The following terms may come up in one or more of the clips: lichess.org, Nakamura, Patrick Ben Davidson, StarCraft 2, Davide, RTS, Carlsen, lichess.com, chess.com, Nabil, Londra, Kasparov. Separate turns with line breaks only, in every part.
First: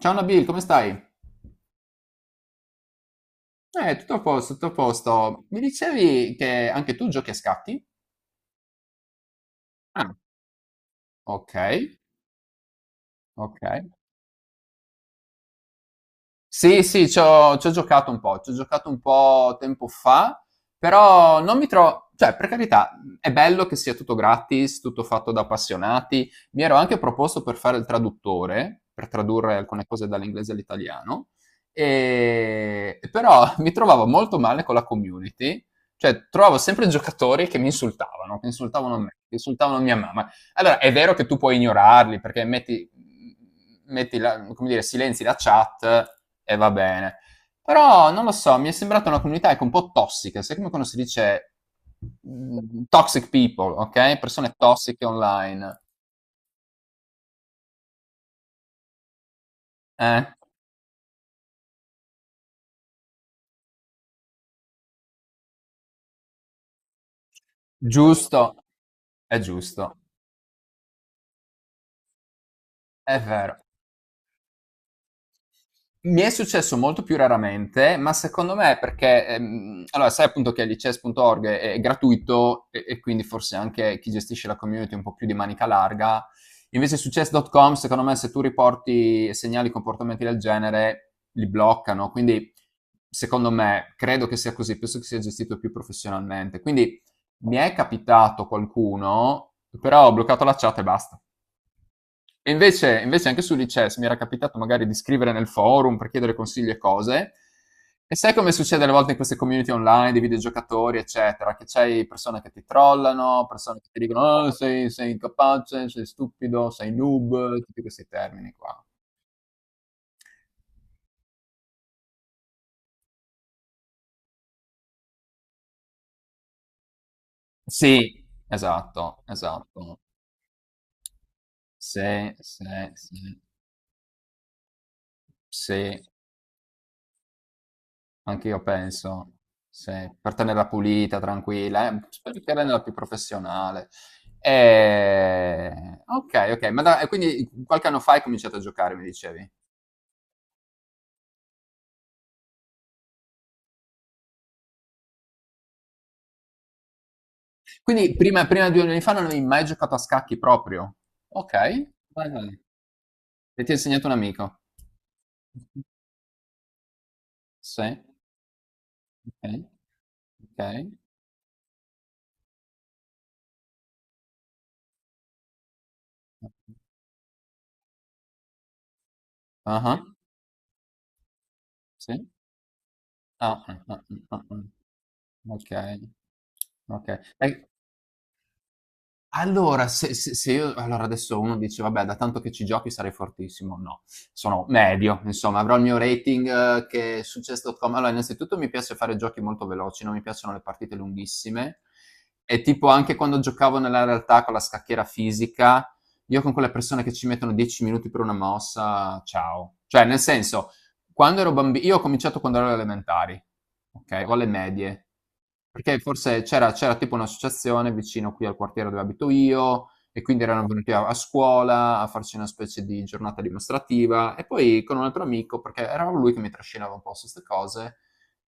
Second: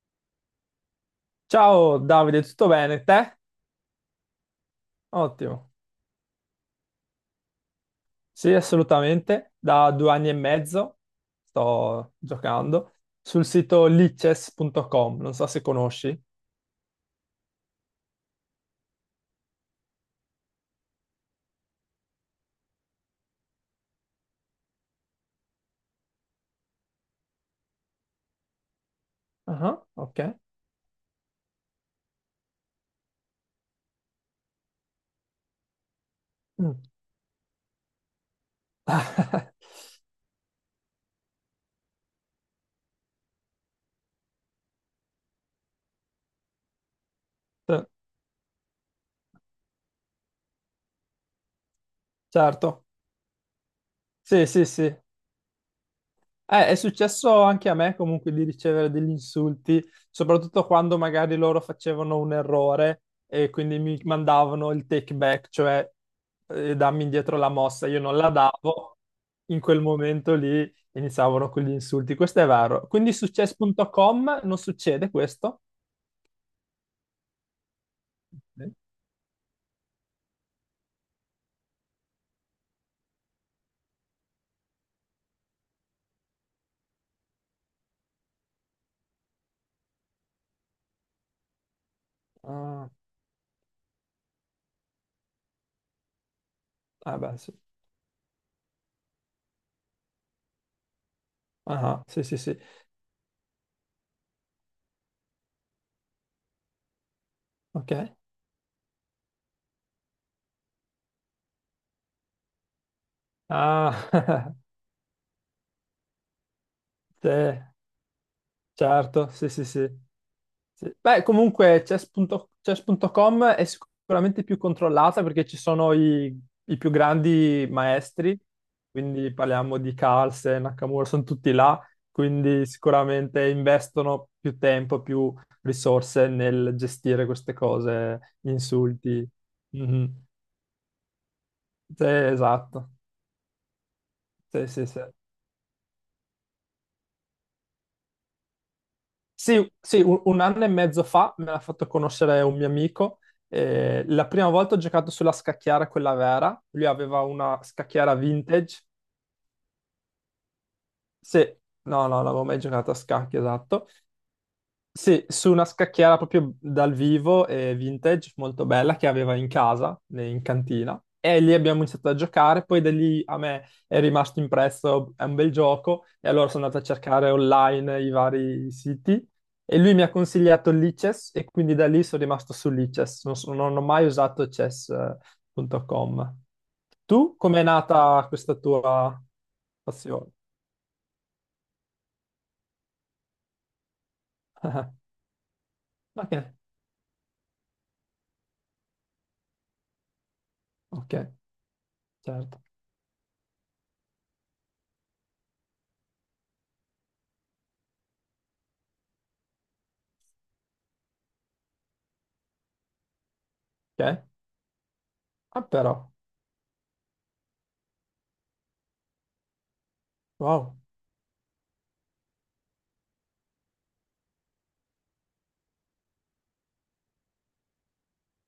Ciao Nabil, come stai?
Ciao Davide, tutto bene? Te?
Tutto a posto, tutto a posto. Mi
Ottimo.
dicevi che anche tu giochi a scatti?
Sì, assolutamente. Da due
Ah,
anni e mezzo
ok,
sto giocando sul
ok.
sito lichess.com, non so se conosci.
Sì, sì, c'ho giocato un po', c'ho giocato un po' tempo fa, però non mi trovo, cioè, per carità, è bello che sia tutto gratis, tutto fatto da appassionati. Mi ero anche proposto per fare il traduttore, per tradurre
Ah,
alcune cose
ok.
dall'inglese all'italiano, però mi trovavo molto male con la community, cioè trovavo
Mm.
sempre giocatori che mi insultavano, che insultavano me, che insultavano mia mamma. Allora, è vero che tu puoi ignorarli perché metti, come dire, silenzi la chat e va bene. Però non lo so, mi è sembrata una comunità, ecco, un po' tossica, sai come quando si dice
Certo.
toxic people, ok?
Sì,
Persone
sì, sì.
tossiche online.
È successo anche a me comunque di ricevere degli insulti,
Eh?
soprattutto quando magari loro facevano un errore e quindi mi mandavano il take back, cioè dammi indietro la mossa, io non la
Giusto,
davo, in quel
giusto,
momento lì iniziavano con gli insulti, questo è vero. Quindi
è
su
vero.
chess.com non succede questo?
Mi è successo molto più raramente, ma secondo me
Sì.
è perché, allora sai, appunto, che lichess.org è gratuito e quindi forse anche chi gestisce la community è un po' più di manica larga. Invece su chess.com, secondo me, se tu riporti segnali, comportamenti del genere, li bloccano. Quindi,
Ah,
secondo me, credo che sia così, penso che sia gestito più professionalmente. Quindi
ah, beh, sì.
mi è capitato qualcuno, però ho bloccato la chat e basta.
Ah, sì, sì,
E
sì,
invece anche su Lichess mi era capitato, magari, di scrivere nel forum per chiedere consigli e cose. E
ok.
sai come succede alle volte in queste community online di videogiocatori eccetera, che c'hai persone che ti trollano, persone che ti dicono, "Oh,
Ah,
sei incapace, sei stupido, sei
sì,
noob", tutti questi termini qua.
certo, sì, sì, sì. Sì. Beh, comunque chess.com è sicuramente più controllata perché ci sono i più grandi
Sì,
maestri,
esatto,
quindi parliamo di
esatto.
Carlsen, Nakamura, sono tutti là,
Sì, sì,
quindi
sì,
sicuramente investono più tempo, più
sì.
risorse nel gestire queste cose,
Anche
gli
io
insulti.
penso,
Mhm.
per tenerla pulita, tranquilla,
Sì,
spero che renderla
esatto.
più professionale.
Sì, sì, sì.
Ok, ok, ma e quindi qualche anno fa hai cominciato a giocare, mi dicevi.
Sì, sì, un anno e mezzo fa me l'ha fatto conoscere un mio amico. La prima volta ho giocato sulla scacchiera, quella vera. Lui aveva una
Quindi
scacchiera
prima di
vintage.
2 anni fa non avevi mai giocato a scacchi proprio?
Sì,
Ok,
no, no, non
vai,
avevo mai
vai.
giocato a scacchi,
E ti ha
esatto.
insegnato un amico?
Sì, su una scacchiera proprio dal vivo e
Sì,
vintage molto bella che aveva in
ok,
casa, in
ok.
cantina. E lì abbiamo iniziato a giocare, poi da lì a me è rimasto impresso, è un bel gioco, e allora sono andato a cercare online i vari siti e lui
Ah,
mi ha consigliato il Lichess e quindi da lì sono
sì.
rimasto su Lichess,
Ah, ah,
non ho
ah,
mai
ah, ah.
usato
Ah. Ok,
chess.com.
ok.
Tu
E
com'è nata questa tua
allora, se
passione?
se se io allora adesso uno dice, "Vabbè, da tanto che ci giochi sarai fortissimo." No, sono medio, insomma, avrò il mio
Ok,
rating, che Chess.com, allora, innanzitutto mi piace fare giochi molto veloci, non mi piacciono le partite
ok,
lunghissime,
certo.
e tipo anche quando giocavo nella realtà con la scacchiera fisica, io con quelle persone che ci mettono 10 minuti per una mossa, ciao. Cioè, nel senso, quando ero bambino, io ho cominciato quando ero alle elementari, ok,
Ok,
o alle medie,
ah
perché
però,
forse c'era tipo un'associazione vicino qui al quartiere dove abito io, e quindi erano
wow.
venuti a scuola a farci una specie di giornata dimostrativa. E poi con un altro amico, perché era lui che mi trascinava un po' su queste cose,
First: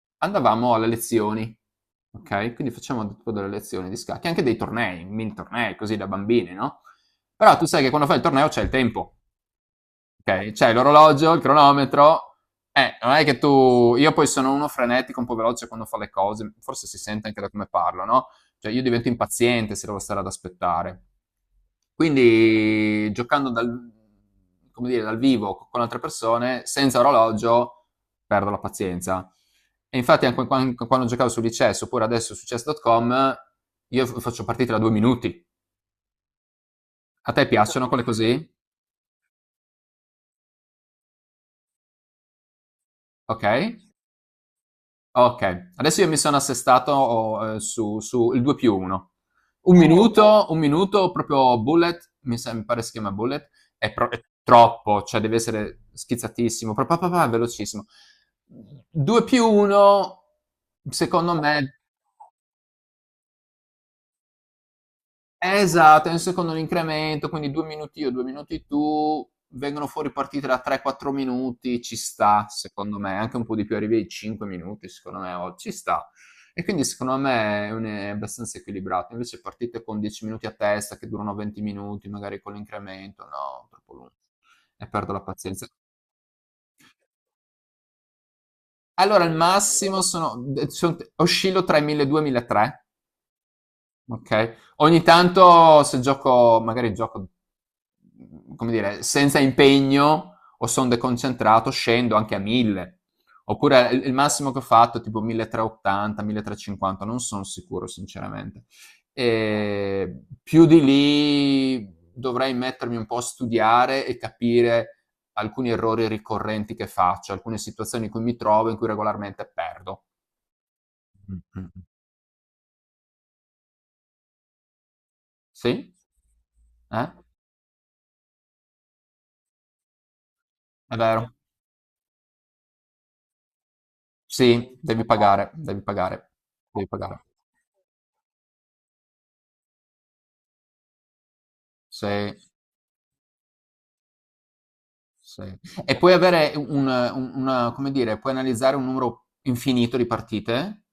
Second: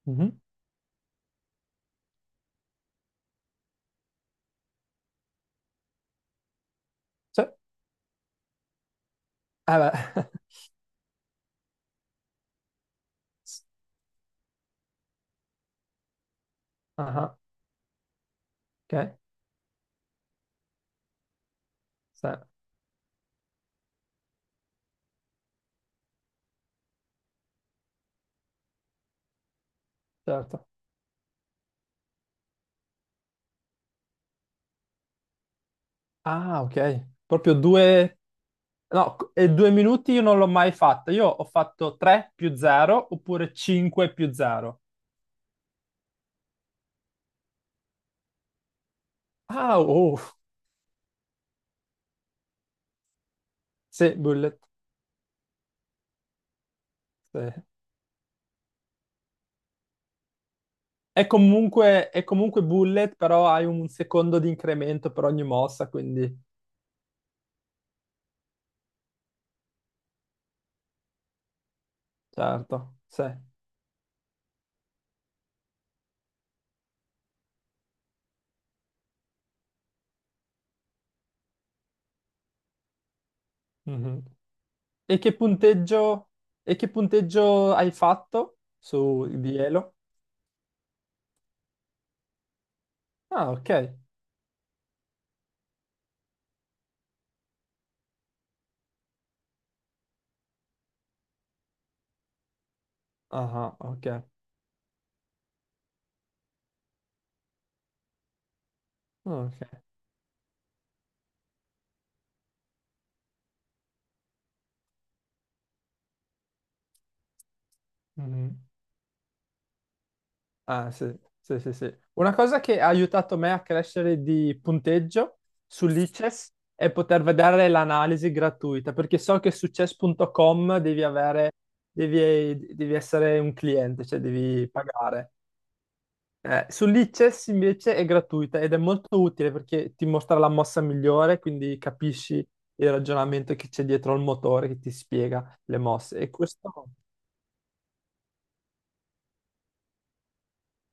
Mhm.
andavamo alle lezioni, ok? Quindi facevamo tipo delle lezioni di scacchi, anche dei tornei, mini tornei così da bambini, no?
Sì,
Però
eh
tu sai che quando fai il torneo c'è il tempo.
beh.
Ok, c'è l'orologio, il cronometro. Non è che tu. Io poi sono uno frenetico, un po' veloce quando fa le cose, forse si sente
Ah,
anche da come parlo, no? Cioè, io divento
ok,
impaziente se devo stare ad aspettare.
sì,
Quindi giocando dal, come dire, dal vivo con altre persone, senza orologio, perdo la pazienza. E infatti
certo.
anche quando giocavo su Lichess, oppure adesso su chess.com, io faccio partite da 2 minuti.
Ah, ok.
A te
Proprio
piacciono quelle
due...
così?
No, e 2 minuti io non l'ho mai fatta. Io ho fatto 3 più 0
Ok?
oppure 5 più 0.
Okay, adesso io mi sono assestato, o su il 2 più 1. Un
Ah,
Okay.
oh.
Minuto, un minuto proprio bullet, mi pare si chiama bullet, è pro
Sì,
è
bullet.
troppo, cioè deve essere schizzatissimo, pa pa pa pa
Sì.
velocissimo. 2 più 1,
È
secondo me.
comunque, è comunque bullet, però hai un secondo di incremento per ogni mossa,
Esatto, nel
quindi...
secondo l'incremento, quindi 2 minuti io, 2 minuti tu, vengono fuori partite da 3-4 minuti, ci sta, secondo
Certo,
me,
sì.
anche un po' di più, arrivi ai 5 minuti, secondo me, ci sta. E quindi secondo me è abbastanza equilibrato. Invece partite con 10 minuti a testa che durano 20 minuti, magari con l'incremento, no, troppo lungo.
Mhm.
E perdo
E
la
che
pazienza.
punteggio... E che punteggio hai fatto
Allora,
su
il
di Elo?
massimo sono, oscillo tra i 1200 e i 1300.
Ah, ok.
Ok. Ogni tanto se gioco, magari gioco, come dire, senza impegno o sono deconcentrato, scendo anche a 1000.
Ah,
Oppure il
ok.
massimo che ho fatto è tipo 1380, 1350, non sono sicuro sinceramente.
Ok.
E più di lì dovrei mettermi un po' a studiare e capire alcuni errori ricorrenti che faccio, alcune situazioni in cui mi
Mhm.
trovo, in cui regolarmente perdo.
Ah, sì,
Mm,
sì,
mm,
sì,
mm.
sì. Una cosa che ha aiutato me a crescere di punteggio su
Sì?
Lichess è
Eh?
poter vedere l'analisi gratuita, perché so che su chess.com
È
devi
vero.
avere, devi essere un cliente, cioè devi
Sì, devi
pagare.
pagare, devi pagare, devi
Su
pagare.
Lichess invece è gratuita ed è molto utile perché ti mostra la mossa migliore, quindi
Sì,
capisci il ragionamento che c'è dietro al motore che ti
sì.
spiega le
E puoi
mosse. E
avere,
questo...
come dire, puoi analizzare un numero infinito di partite,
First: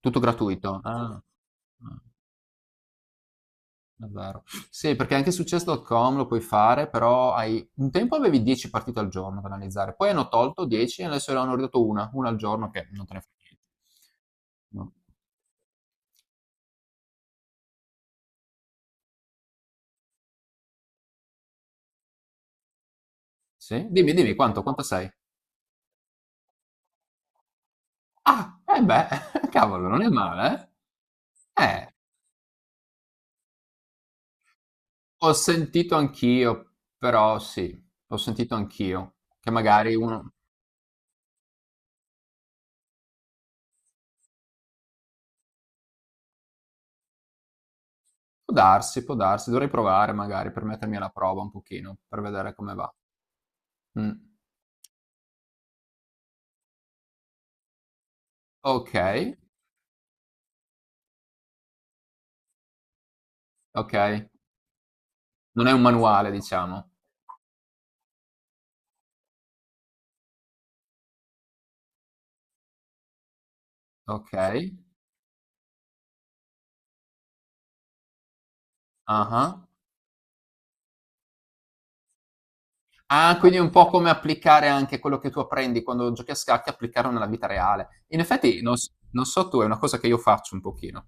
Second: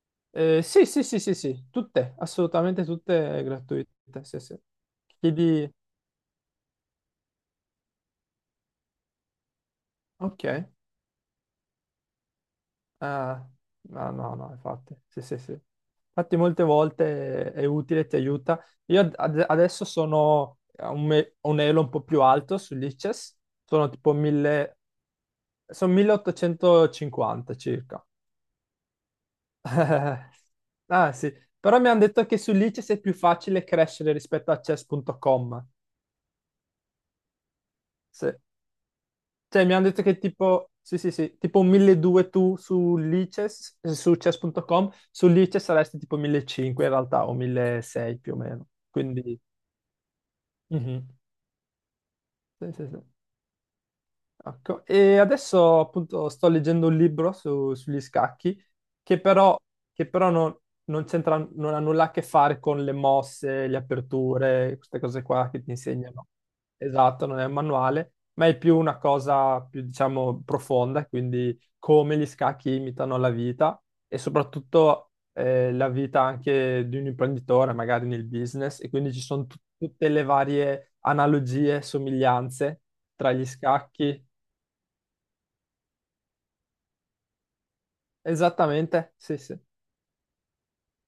tutto gratuito.
Sì, sì,
Ah,
sì, sì, sì,
ah,
tutte, assolutamente tutte gratuite,
è
sì,
vero.
sì.
Sì, perché anche su
Chiedi,
chess.com lo puoi fare, però hai, un tempo avevi 10 partite al giorno da analizzare, poi hanno
ok,
tolto 10 e adesso ne hanno ridotto una al giorno che non te ne fa
ah,
niente.
no, no, no,
No.
infatti, sì, sì, sì. Infatti molte volte è utile, ti aiuta. Io adesso sono a un elo un po' più alto sull'ICES,
Sì?
sono
Dimmi,
tipo
dimmi, quanto,
1000,
quanto sei?
sono 1850 circa.
Ah, eh beh, cavolo, non è male,
Ah sì,
eh?
però mi hanno detto che sull'ICES è più facile crescere rispetto a
Ho
chess.com.
sentito anch'io, però sì, ho sentito anch'io, che
Cioè, mi hanno
magari
detto che
uno.
tipo, sì, sì, sì, tipo 1200 tu su Lices, su chess.com, su Lices saresti tipo 1500 in realtà, o 1600 più o meno.
Può
Quindi,
darsi, dovrei provare magari per mettermi
mhm.
alla prova un pochino, per vedere come
Sì, sì,
va.
sì.
Mm.
Ecco, e adesso appunto sto leggendo un libro sugli scacchi
Ok,
che però, che però non c'entra, non ha nulla a che fare con le mosse, le
ok,
aperture, queste cose qua che
non
ti
è un
insegnano.
manuale, diciamo.
Esatto, non è un manuale, ma è più una cosa più diciamo profonda, quindi come gli scacchi imitano la vita e
Ok,
soprattutto la vita anche di un imprenditore, magari nel business, e quindi ci
ah
sono
ah.
tutte le varie analogie, somiglianze tra
Ah,
gli
quindi è un po' come
scacchi.
applicare anche quello che tu apprendi quando giochi a scacchi, applicarlo nella vita reale. In effetti,
Esattamente,
non
sì,
so
sì.
tu, è una cosa che io faccio un pochino.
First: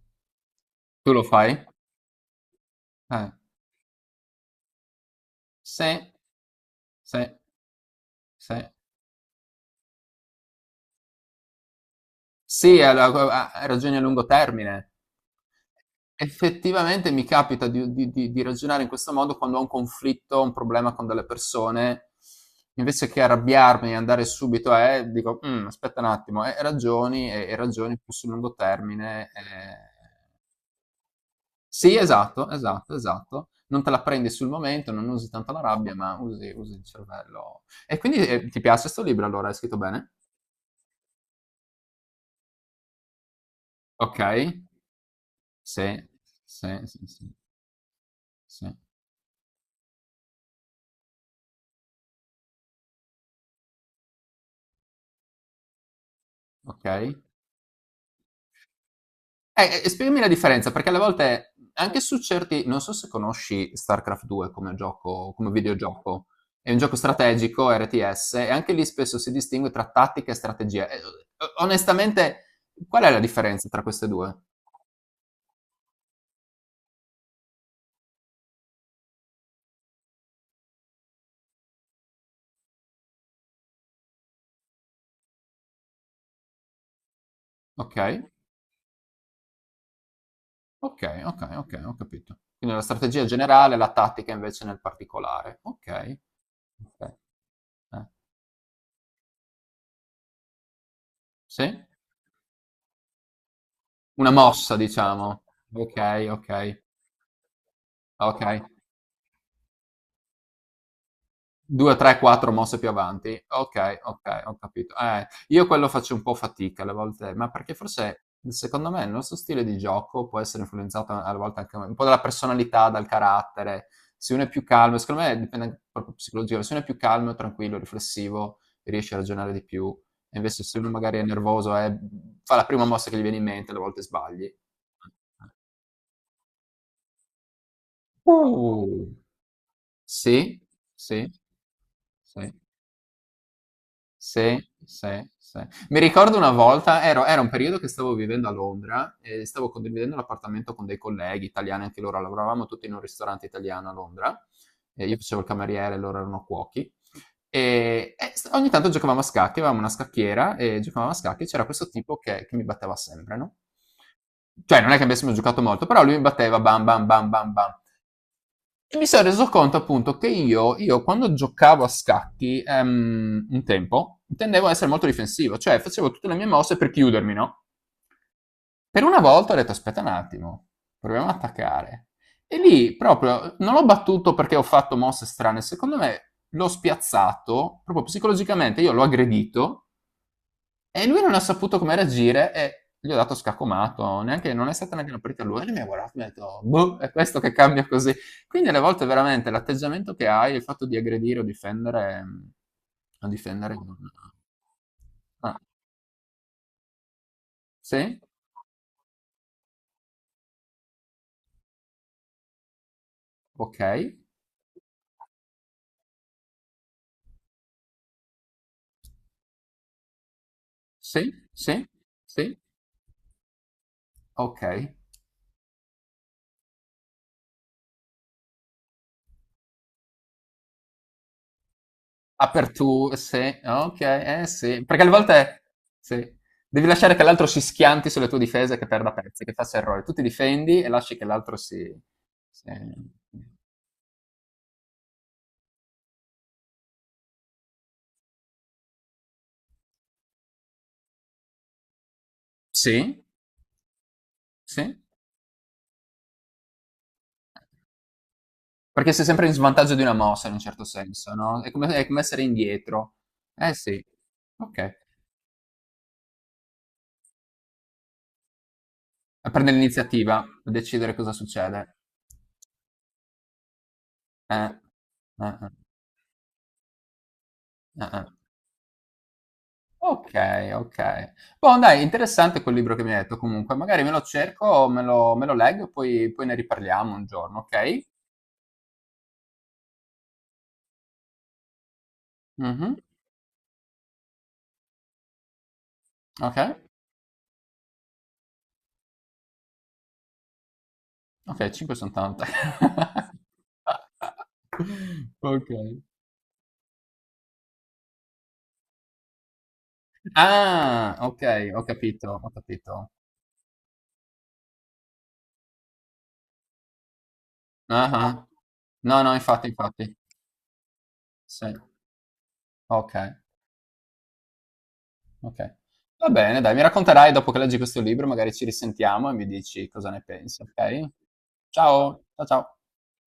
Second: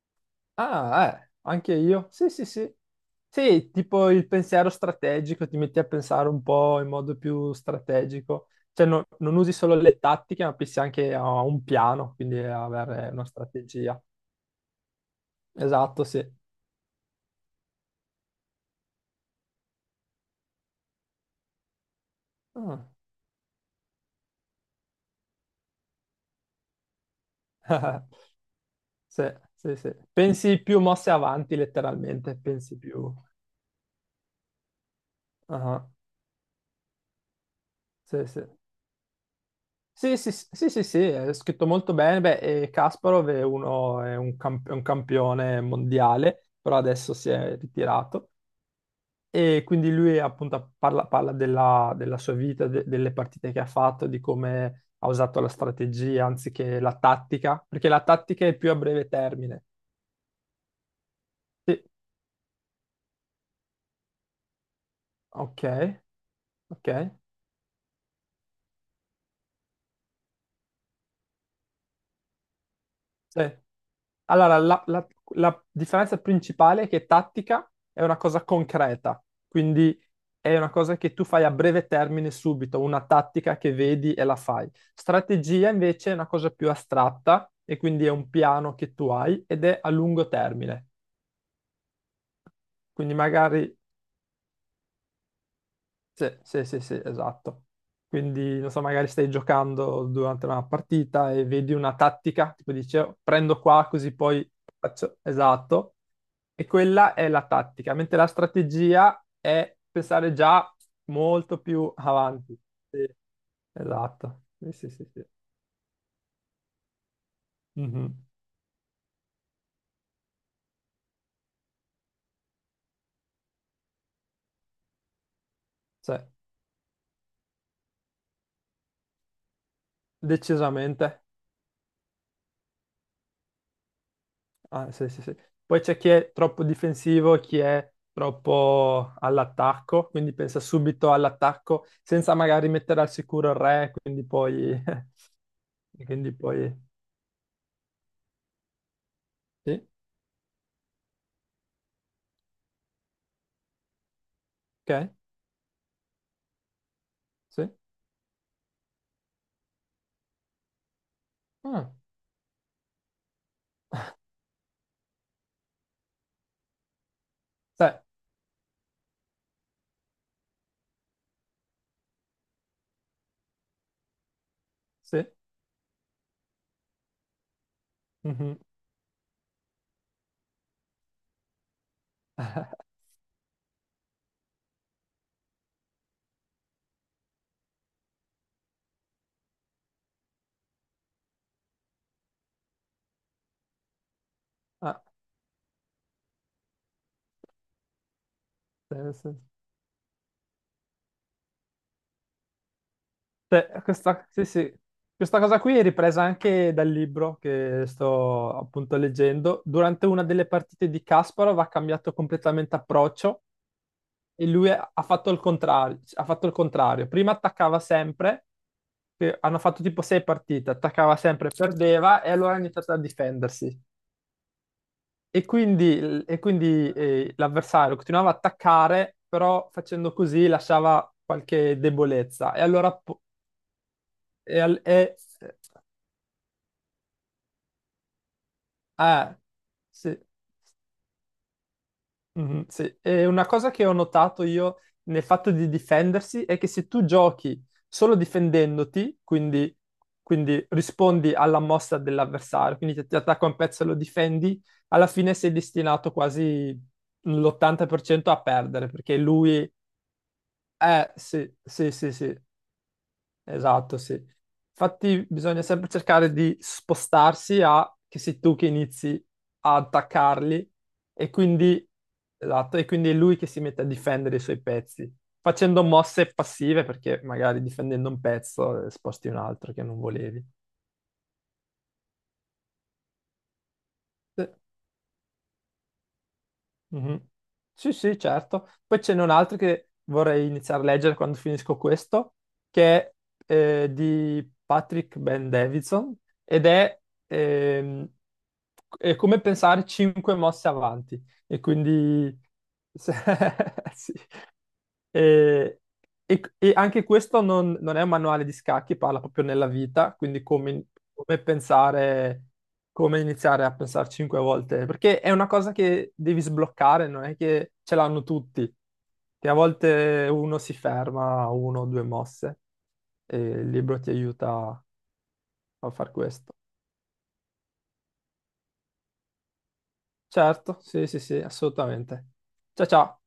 Ah,
Tu lo fai?
anche io. Sì, sì, sì.
Eh.
Sì, tipo il pensiero strategico, ti metti a
Sì,
pensare un po' in modo
sì,
più strategico.
sì.
Cioè, non usi solo le tattiche, ma pensi anche a un piano, quindi a
Sì,
avere una
ragioni a
strategia.
lungo termine.
Esatto, sì.
Effettivamente mi capita di ragionare in questo modo quando ho un conflitto, un problema con delle persone,
Ah.
invece che arrabbiarmi e andare subito dico, "Mm, aspetta un attimo, e ragioni, e ragioni più sul lungo
Sì,
termine.
sì,
Eh."
sì. Pensi più mosse avanti,
Sì,
letteralmente,
esatto,
pensi
esatto,
più.
esatto. Non te la prendi sul momento, non usi tanto la
Ah,
rabbia, ma usi il cervello. E quindi,
sì, sì.
ti piace questo libro allora? È scritto bene?
Sì, sì, sì, sì, sì, sì, è scritto molto bene. Beh, e Kasparov
Ok.
è un campione
Sì,
mondiale, però
sì, sì,
adesso
sì,
si è ritirato.
sì.
E quindi lui appunto parla della sua vita, delle partite che ha fatto, di come ha usato la strategia anziché la
Okay.
tattica, perché la tattica è più a breve termine.
E spiegami la differenza, perché alle volte
Sì,
anche su certi, non so se conosci StarCraft 2 come gioco, come
ok,
videogioco. È un
ok.
gioco strategico, RTS, e anche lì spesso si distingue tra tattica e strategia. E o onestamente, qual è la
Sì.
differenza tra queste 2?
Allora, la differenza principale è che tattica è una cosa concreta, quindi è una cosa che tu fai a breve termine subito, una tattica che vedi e la fai. Strategia invece è una cosa più astratta e quindi è
Okay,
un piano che tu hai ed è a lungo termine.
okay, okay, okay, ho capito. Quindi la
Quindi
strategia generale,
magari...
la tattica invece nel particolare. Okay.
Sì, sì, sì, sì,
Okay.
esatto.
Eh.
Quindi, non so, magari stai giocando durante una partita e vedi
Sì?
una tattica, tipo dici, "Oh, prendo qua così
Una
poi
mossa,
faccio..."
diciamo.
Esatto.
Okay,
E
okay,
quella è la tattica, mentre la
okay.
strategia è pensare già molto più
2, 3, 4
avanti.
mosse più
Sì.
avanti. Okay, okay,
Esatto,
ho
sì, sì,
capito.
sì, sì.
Io quello faccio un po' fatica alle volte, ma perché
Mhm.
forse, secondo me, il nostro stile di gioco può essere influenzato alle volte anche un po' dalla personalità, dal carattere. Se uno è più calmo, secondo me dipende anche proprio
Cioè,
psicologia, se uno è più calmo, tranquillo, riflessivo, riesce a ragionare di più. E invece se uno magari è
decisamente.
nervoso, fa la prima mossa che gli viene in mente, alle volte sbagli.
Ah, sì, sì, sì. Poi c'è chi è troppo difensivo, chi è
Uh!
troppo all'attacco, quindi
Sì,
pensa subito
sì,
all'attacco senza
sì,
magari mettere al sicuro il re, quindi
sì,
poi...
sì, sì. Mi
quindi
ricordo una
poi...
volta, era un periodo che stavo vivendo a Londra e stavo
Sì,
condividendo l'appartamento con dei colleghi italiani, anche loro lavoravamo tutti in un ristorante italiano a Londra, e
ok,
io facevo il cameriere, loro erano cuochi.
sì.
E ogni tanto giocavamo a scacchi, avevamo una scacchiera e giocavamo a scacchi. C'era questo
Ah,
tipo che mi batteva sempre, no? Cioè, non è che avessimo giocato molto, però lui mi batteva bam bam bam bam bam.
sì,
E mi sono reso conto appunto che io quando giocavo a scacchi, un tempo tendevo a essere molto
sì.
difensivo, cioè facevo tutte le mie mosse per chiudermi, no?
Mhm.
Per una volta ho detto, aspetta un attimo, proviamo ad attaccare. E lì proprio non l'ho battuto perché ho fatto mosse strane, secondo me l'ho spiazzato proprio psicologicamente, io l'ho aggredito e lui non ha saputo come reagire e gli ho dato scacomato, neanche, non è stata
Ah,
neanche una partita a lui, e lui mi ha guardato e mi ha detto, boh, è questo che cambia così. Quindi alle
sì,
volte
sì, sì.
veramente l'atteggiamento che hai, il fatto di aggredire o difendere, o difendere.
Cioè, questa, sì, sì. Questa
Ah,
cosa qui è ripresa anche dal libro che
sì,
sto appunto leggendo. Durante una delle partite di Kasparov ha cambiato completamente approccio
ok,
e lui ha fatto il contrario, ha fatto il contrario. Prima attaccava sempre, che hanno fatto tipo sei partite, attaccava
sì,
sempre,
sì,
perdeva e allora
sì,
ha iniziato a difendersi.
ok.
E quindi, l'avversario continuava a attaccare, però facendo così lasciava qualche debolezza. E allora
Apertura, sì, ok, eh
e al-
sì, perché alle
e
volte sì, devi lasciare che l'altro si schianti sulle tue difese e che perda
Ah,
pezzi, che faccia errori. Tu
sì.
ti difendi e lasci che l'altro si.
Mhm, sì. E una cosa che ho notato io nel fatto di difendersi è che se tu giochi solo difendendoti, quindi, quindi rispondi alla mossa dell'avversario, quindi ti
Sì,
attacca un pezzo e lo difendi,
sì,
alla fine sei destinato quasi l'80% a perdere,
perché
perché
sei sempre in
lui...
svantaggio di una mossa in un certo senso,
Sì,
no?
sì,
È
sì,
come
sì.
essere indietro. Eh
Esatto,
sì,
sì.
ok.
Infatti bisogna sempre cercare di spostarsi a che sei tu che inizi
A
a
prendere l'iniziativa,
attaccarli
a decidere
e
cosa
quindi,
succede.
esatto, e quindi è lui che si mette a difendere i suoi
Eh,
pezzi,
eh,
facendo mosse passive perché magari difendendo un
eh.
pezzo sposti un altro che non volevi.
Okay, okay. Boh, dai, interessante quel libro che mi hai detto comunque. Magari me lo
Sì.
cerco, me lo leggo e poi ne riparliamo un
Mhm.
giorno,
Sì,
okay?
sì, certo. Poi ce n'è un altro che vorrei iniziare a leggere quando finisco questo,
Mh-mh.
che è di Patrick Ben Davidson ed
Okay.
è, ehm, è come pensare cinque mosse avanti. E
Okay, 5 son
quindi
tante.
sì, e,
Okay.
e anche questo non è un manuale di scacchi, parla proprio nella vita, quindi come,
Ah,
come
okay, ho capito,
pensare,
ho capito.
come iniziare a pensare cinque volte, perché è una cosa che devi sbloccare, non è che ce l'hanno
Ah-ah.
tutti,
No, no,
che a
infatti, infatti.
volte uno si ferma a
Sì.
uno o due mosse
Okay,
e il libro ti aiuta
okay.
a far
Va
questo.
bene dai, mi racconterai dopo che leggi questo libro, magari ci risentiamo e mi dici cosa ne pensi,
Certo, sì,
okay?
sì, sì,
Ciao,
assolutamente.
ciao.
Ciao, ciao.